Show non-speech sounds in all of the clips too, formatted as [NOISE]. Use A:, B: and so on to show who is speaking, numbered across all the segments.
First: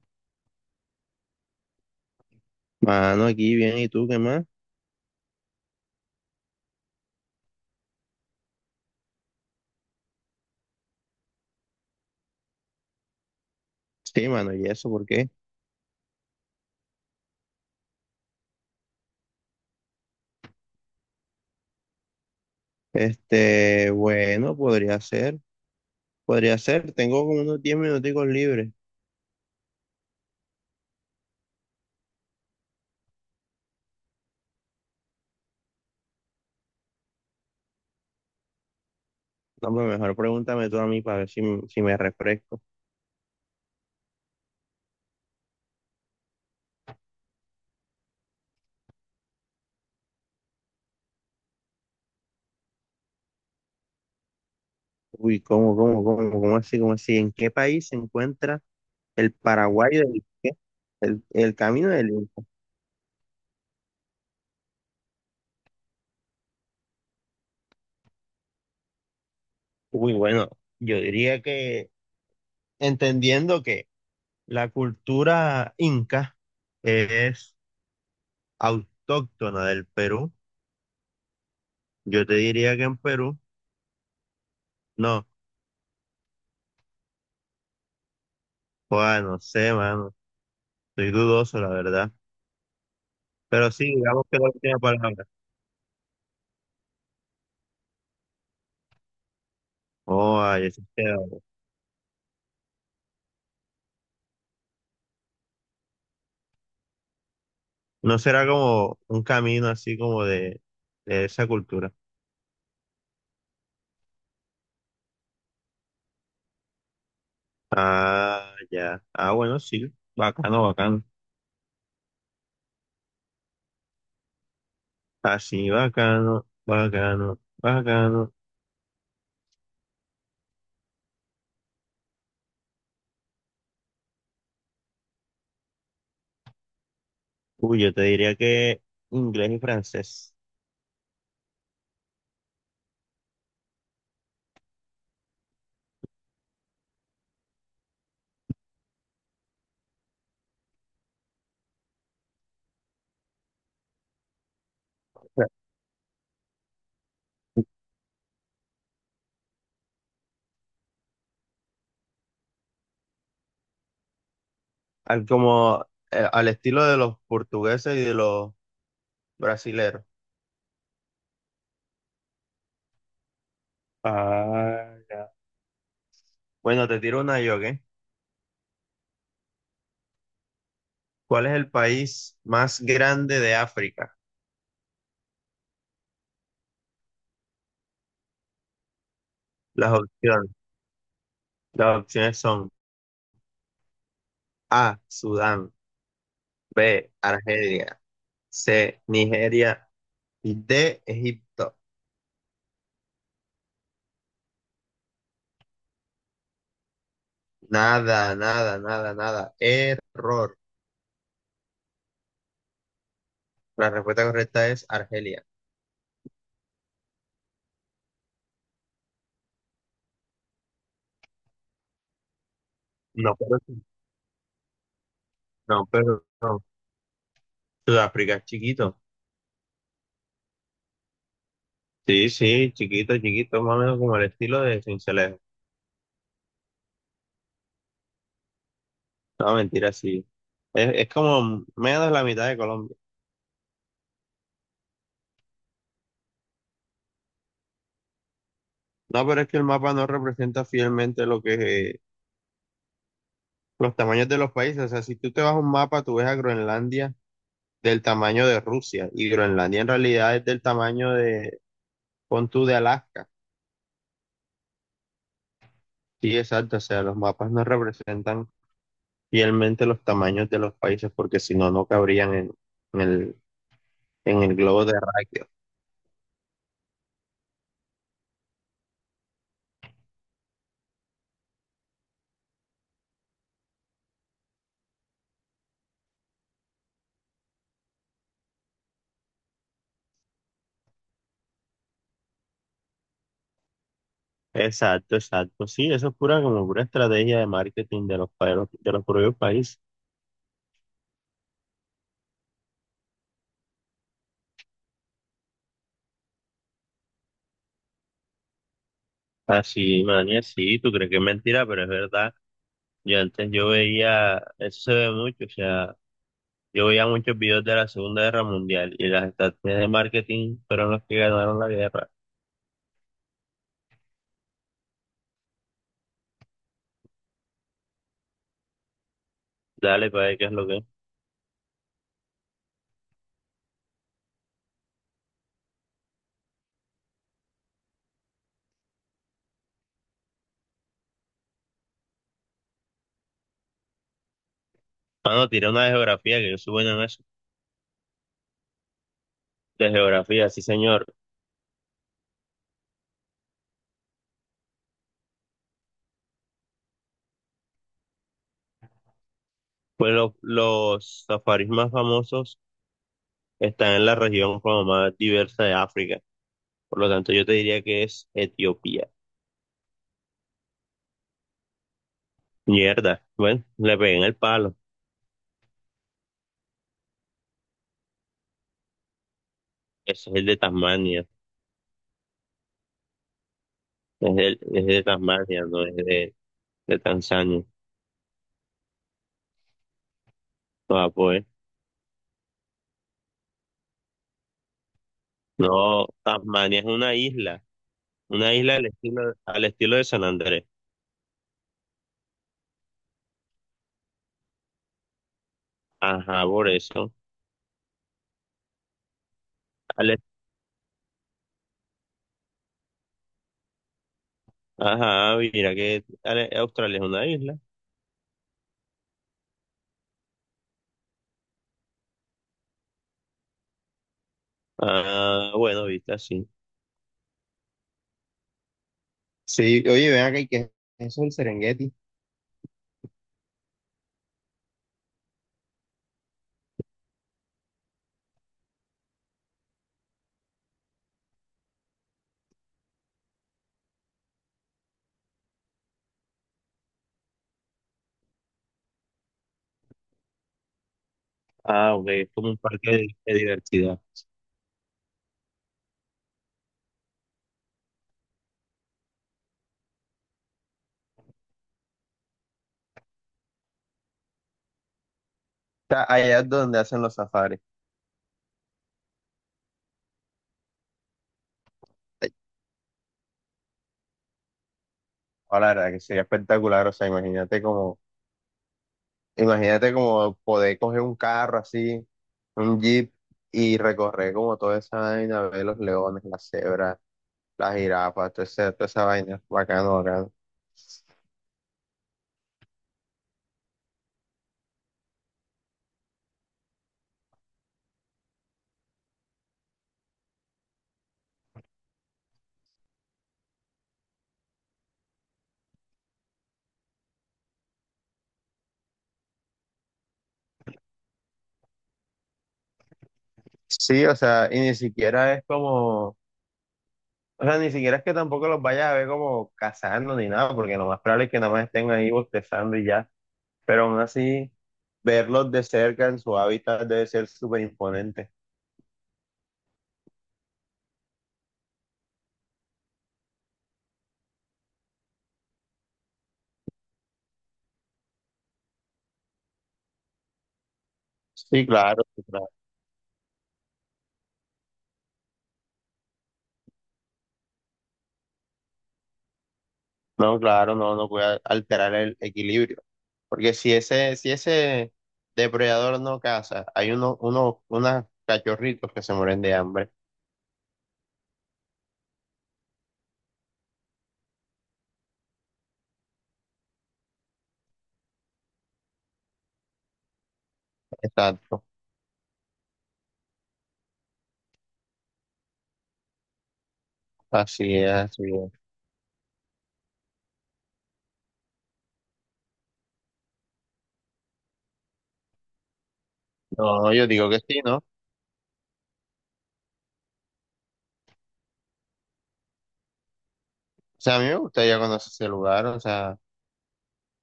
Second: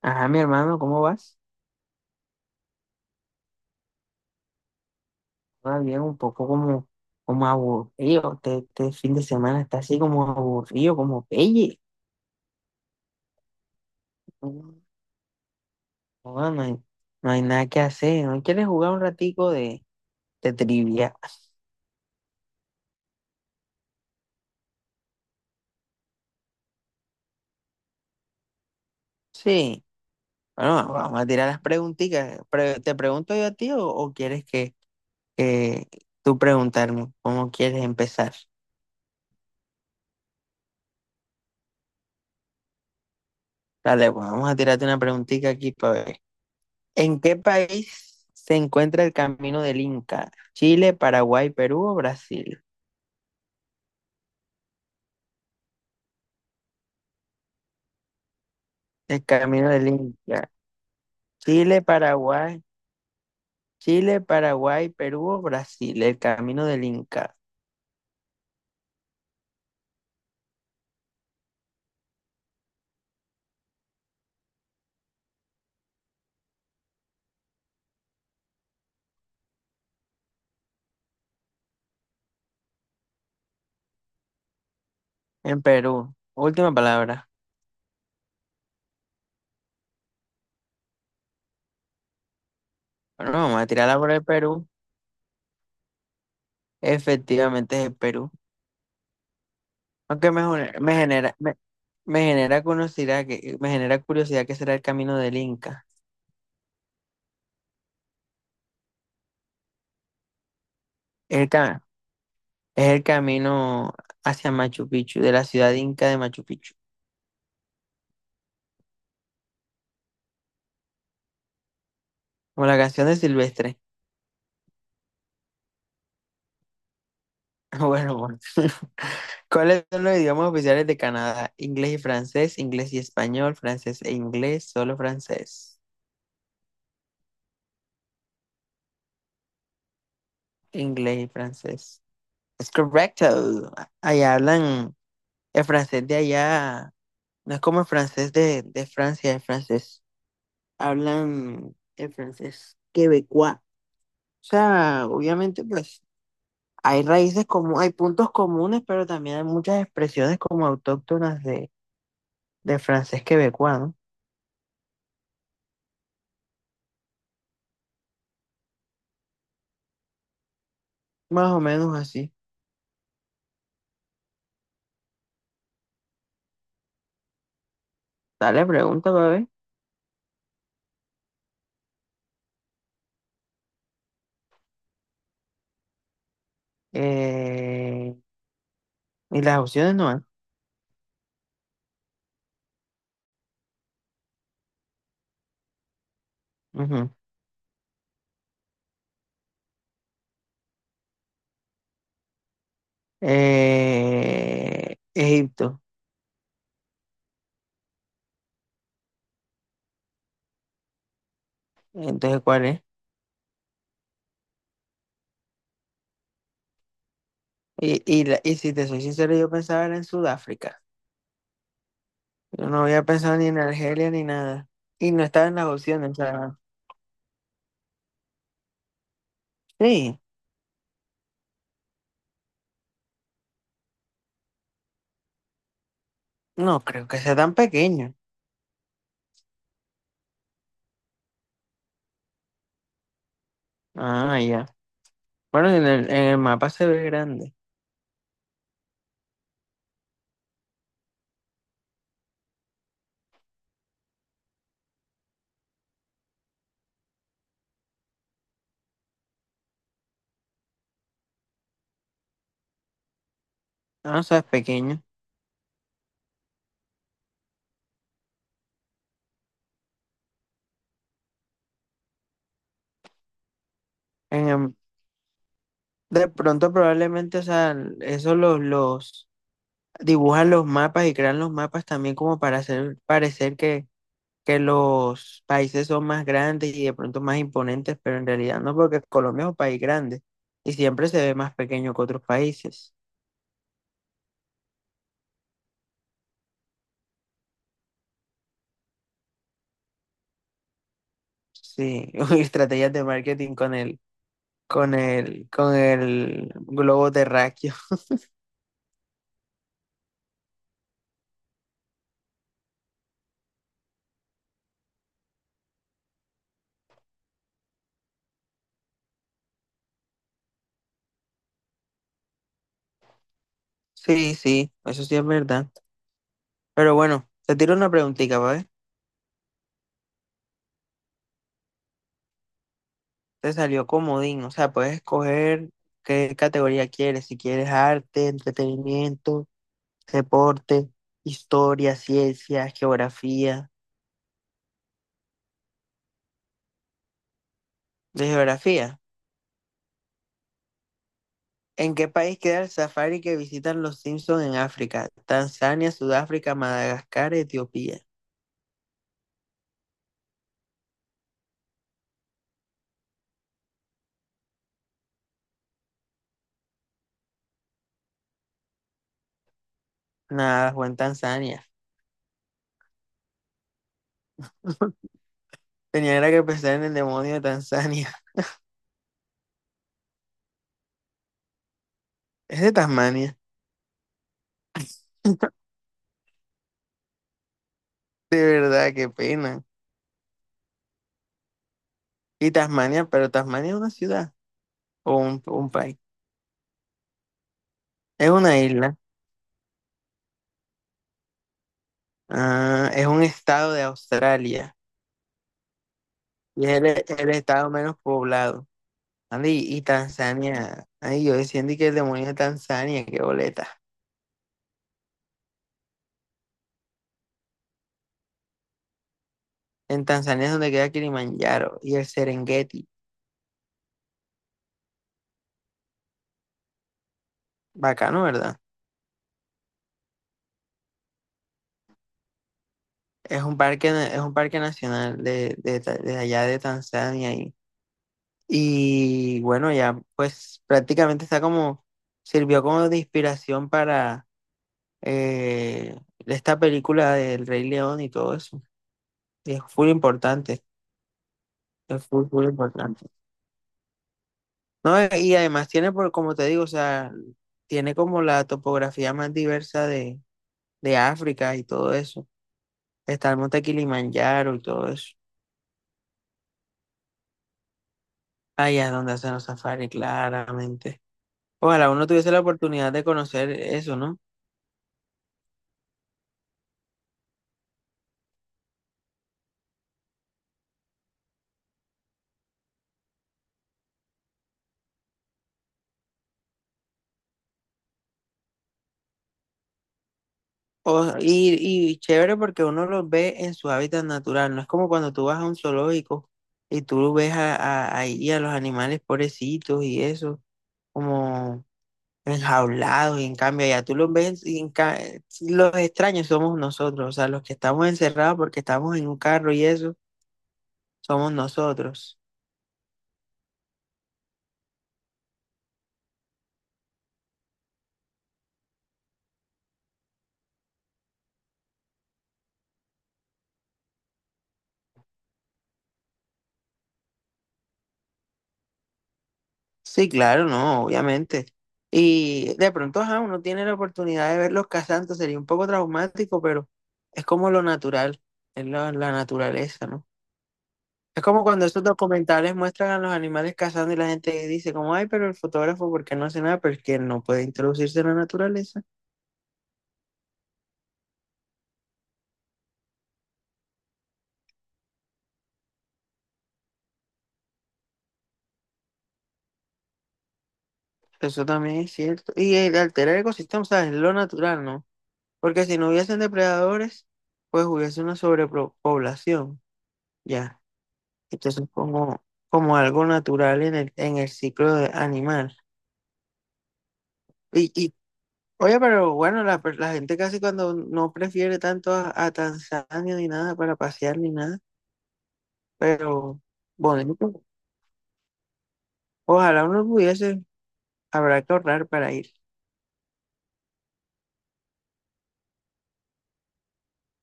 A: Ajá, mi hermano, ¿cómo vas?
B: Mano, aquí bien, ¿y tú qué más?
A: Va bien, un poco como, como aburrido. Este fin de semana está así como aburrido, como pelle.
B: Sí, mano, ¿y
A: No,
B: eso por qué?
A: no, no hay nada que hacer. ¿No quieres jugar un ratico de trivia?
B: Bueno, podría ser, tengo como unos 10 minuticos libres.
A: Sí. Bueno, vamos a tirar las preguntitas. ¿Te pregunto yo a ti o quieres que tú preguntarme cómo quieres empezar?
B: No, pues mejor pregúntame tú a mí para ver si me refresco.
A: Dale, pues, vamos a tirarte una preguntita aquí para ver. ¿En qué país se encuentra el Camino del Inca? Chile, Paraguay, Perú o Brasil.
B: Uy, ¿cómo así? ¿En qué país se encuentra
A: El
B: el
A: Camino del
B: Paraguay del
A: Inca.
B: qué? El
A: Chile,
B: camino del Inca.
A: Paraguay. Chile, Paraguay, Perú o Brasil. El Camino del Inca.
B: Uy, bueno, yo diría que entendiendo que la cultura inca es autóctona del Perú, yo te diría que en Perú. No,
A: En Perú. Última palabra.
B: joder, no sé, mano. Estoy dudoso, la verdad.
A: Bueno, vamos a
B: Pero sí,
A: tirarla por el
B: digamos que la
A: Perú.
B: última palabra.
A: Efectivamente es el Perú. Aunque
B: Oh,
A: me,
B: ay,
A: jone-
B: eso
A: me
B: queda.
A: genera, me, me genera curiosidad que será el camino del Inca.
B: No será como un camino así como de esa
A: El ca-
B: cultura.
A: es el camino hacia Machu Picchu, de la ciudad inca de Machu Picchu.
B: Ah, ya. Ah, bueno, sí. Bacano, bacano.
A: Como la canción de Silvestre. [LAUGHS]
B: Así, bacano, bacano,
A: Bueno,
B: bacano.
A: bueno. [LAUGHS] ¿Cuáles son los idiomas oficiales de Canadá? Inglés y francés, inglés y español, francés e inglés, solo francés.
B: Uy, yo te diría que inglés y francés.
A: Inglés y francés. Es correcto. Allá hablan el francés de allá. No es como el francés de Francia, el francés. Hablan el francés quebecois. O sea, obviamente, pues hay raíces como, hay puntos comunes, pero también hay muchas expresiones como autóctonas de francés quebecois, ¿no?
B: Al, como al estilo de los portugueses y de los brasileros.
A: Más o menos así.
B: Ah, ya. Bueno, te tiro una yo, ¿ok?
A: Dale, pregunta, bebé.
B: ¿Cuál es el país más grande de África?
A: Eh, y las
B: Las
A: opciones no hay.
B: opciones, las opciones son A, Sudán;
A: Ujú.
B: B, Argelia; C, Nigeria; y D, Egipto.
A: Egipto.
B: Nada, nada, nada, nada. Error.
A: Entonces, ¿cuál es?
B: La respuesta correcta es Argelia.
A: Y si te soy sincero, yo pensaba era en Sudáfrica. Yo no había
B: No,
A: pensado ni en
B: pero sí,
A: Argelia ni nada. Y no estaba en las
B: no,
A: opciones. O
B: pero
A: sea,
B: no. Sudáfrica es chiquito.
A: sí,
B: Sí, sí, chiquito, chiquito, más o menos como el estilo de Sincelejo.
A: no creo que sea tan pequeño.
B: No, mentira, sí. Es como menos de la mitad de Colombia.
A: Ah, ya. Bueno, en el mapa se ve grande.
B: No, pero es que el mapa no representa fielmente lo que los tamaños de los países, o sea, si tú te vas a un mapa, tú ves a Groenlandia del tamaño de Rusia, y Groenlandia en realidad es del tamaño de, pon tú, de Alaska.
A: Ah, o sea, es pequeño.
B: Sí, exacto, o sea, los mapas no representan fielmente los tamaños de los países porque si no, no cabrían en en
A: En
B: el
A: el-
B: globo terráqueo.
A: de pronto, probablemente, o sea, esos los dibujan los mapas y crean los mapas también como para hacer parecer que los países son más grandes y de pronto más imponentes, pero en realidad no, porque Colombia es un país grande y siempre se ve más pequeño que otros países.
B: Exacto, exacto, sí, eso es pura como pura estrategia de marketing de los, de de los propios países.
A: Sí, [LAUGHS] uy, estrategias de marketing con el globo terráqueo. [LAUGHS]
B: Así, manía, sí, tú crees que es mentira, pero es verdad. Yo antes yo veía, eso se ve mucho, o sea, yo veía muchos videos de la Segunda Guerra Mundial y las estrategias de marketing fueron los que ganaron la guerra.
A: Sí, sí, eso sí es verdad. Pero bueno, te tiro una preguntita, ¿vale?
B: Dale, para ver qué es lo que es.
A: Te salió comodín, o sea, puedes escoger qué categoría quieres, si quieres arte, entretenimiento, deporte, historia, ciencia, geografía.
B: Mano, tiré una de geografía, que yo soy bueno en eso.
A: De geografía.
B: De geografía, sí, señor.
A: ¿En qué país queda el safari que visitan los Simpson en África? Tanzania, Sudáfrica, Madagascar, Etiopía.
B: Pues los safaris más famosos están en la región como más diversa de África. Por lo tanto, yo te diría que es Etiopía.
A: Nada, fue en Tanzania.
B: Mierda. Bueno, le pegué en el palo.
A: Tenía era que pensar en el demonio de Tanzania. [LAUGHS]
B: Ese es el de Tasmania.
A: Es de Tasmania.
B: Es, el, es de Tasmania, no es de Tanzania.
A: De verdad, qué pena.
B: No, pues.
A: Y Tasmania, pero Tasmania es una ciudad o un país.
B: No, Tasmania es una isla.
A: Es
B: Una
A: una
B: isla
A: isla.
B: al estilo de San Andrés.
A: Ah, es un estado de Australia.
B: Ajá,
A: Y
B: por
A: es el
B: eso.
A: el estado menos poblado. Andy, y
B: Al est-
A: Tanzania. Ay, yo decía Andy, que el demonio de Tanzania, qué boleta.
B: ajá, mira que Australia es una isla.
A: En Tanzania es donde queda Kilimanjaro y el Serengeti.
B: Ah, bueno, viste así.
A: Bacano, ¿verdad?
B: Sí, oye, ven acá, ¿y qué es eso el Serengeti?
A: Es un parque, es un parque nacional de allá de Tanzania. Y bueno, ya pues prácticamente está como, sirvió como de inspiración para eh, esta película del Rey León y todo eso. Y es full importante,
B: Ah,
A: es
B: ok, es
A: full
B: como un parque
A: importante.
B: de diversidad. O
A: No, y además tiene, por, como te digo, o sea, tiene como la topografía más diversa de África y todo eso. Está el monte Kilimanjaro y todo eso.
B: sea, allá es donde hacen los safaris.
A: Allá es donde hacen los safaris, claramente. Ojalá uno tuviese la oportunidad de conocer eso, ¿no?
B: Ahora, la verdad que sería espectacular, o sea, imagínate como poder coger un carro así, un jeep, y recorrer como toda esa vaina, ver los leones, las cebras, las jirafas, toda esa vaina, bacano, bacano.
A: Y, y chévere porque uno los ve en su hábitat natural. No es como cuando tú vas a un zoológico y tú ves ahí a los animales pobrecitos y eso, como enjaulados y en cambio ya tú los ves y sí, los extraños somos nosotros, o sea, los que estamos encerrados porque estamos en un carro y eso, somos nosotros.
B: Sí, o sea, y ni siquiera es como, o sea, ni siquiera es que tampoco los vayas a ver como cazando ni nada, porque lo más probable es que nada más estén ahí bostezando y ya, pero aún así, verlos de cerca en su hábitat debe ser súper imponente.
A: Sí, claro, no, obviamente. Y de pronto, ajá, uno tiene la oportunidad de verlos cazando, sería un poco traumático, pero es como lo natural, es la naturaleza, ¿no? Es como cuando
B: Sí,
A: esos
B: claro, sí, claro.
A: documentales muestran a los animales cazando y la gente dice como, ay, pero el fotógrafo, ¿por qué no hace nada? Porque no puede introducirse en la naturaleza.
B: No, claro, no, no puede alterar el equilibrio, porque si ese depredador no caza, hay unos cachorritos que se mueren de hambre.
A: Eso también es cierto. Y el alterar el ecosistema, o sea, es lo natural, ¿no? Porque si no hubiesen depredadores, pues hubiese una sobrepoblación, ya.
B: Exacto,
A: Entonces, como, como algo natural en el animal. Y,
B: así es,
A: y,
B: así es.
A: oye, pero bueno, la gente casi cuando no prefiere tanto a Tanzania ni nada para pasear ni nada, pero
B: No, yo
A: bueno,
B: digo que sí, ¿no?
A: ojalá uno pudiese, habrá que ahorrar para ir.
B: O sea, a mí me gustaría conocer ese lugar, o sea,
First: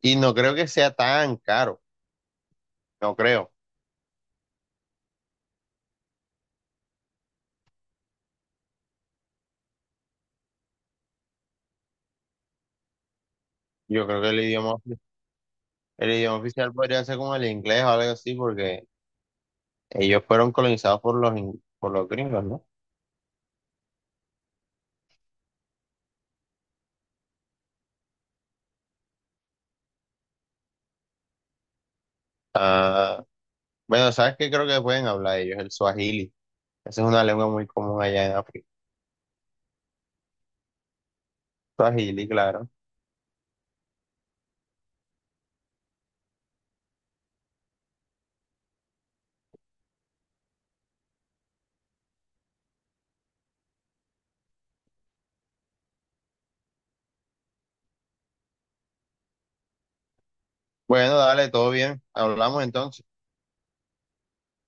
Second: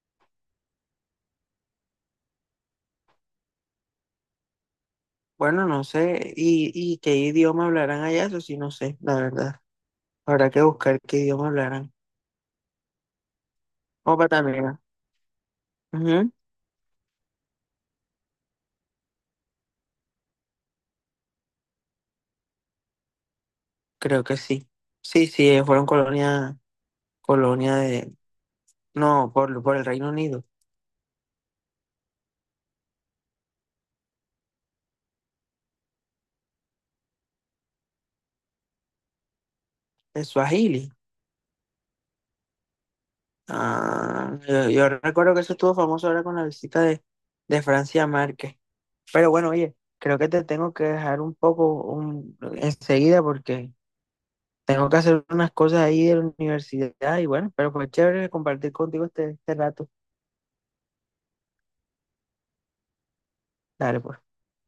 B: y no creo que sea tan caro, no creo.
A: Bueno, no sé, y qué idioma hablarán allá, eso sí, no sé, la verdad. Habrá que buscar qué idioma hablaran.
B: Yo creo
A: Opa,
B: que el idioma,
A: también.
B: el
A: Ujú.
B: idioma oficial podría ser como el inglés o algo así, porque ellos fueron colonizados por por los gringos, ¿no?
A: Creo que sí. Sí, sí, ellos fueron colonia de... No, por el Reino Unido.
B: Ah, bueno, ¿sabes qué creo que pueden hablar ellos? El swahili. Esa es una lengua muy común allá en África.
A: De Swahili.
B: Swahili, claro.
A: Ah, yo recuerdo que eso estuvo famoso ahora con la visita de Francia Márquez. Pero bueno, oye, creo que te tengo que dejar un poco un, enseguida porque tengo que hacer unas cosas ahí de la universidad y bueno, pero fue chévere compartir contigo este rato.
B: Bueno, dale, todo bien. Hablamos entonces.
A: Dale, pues.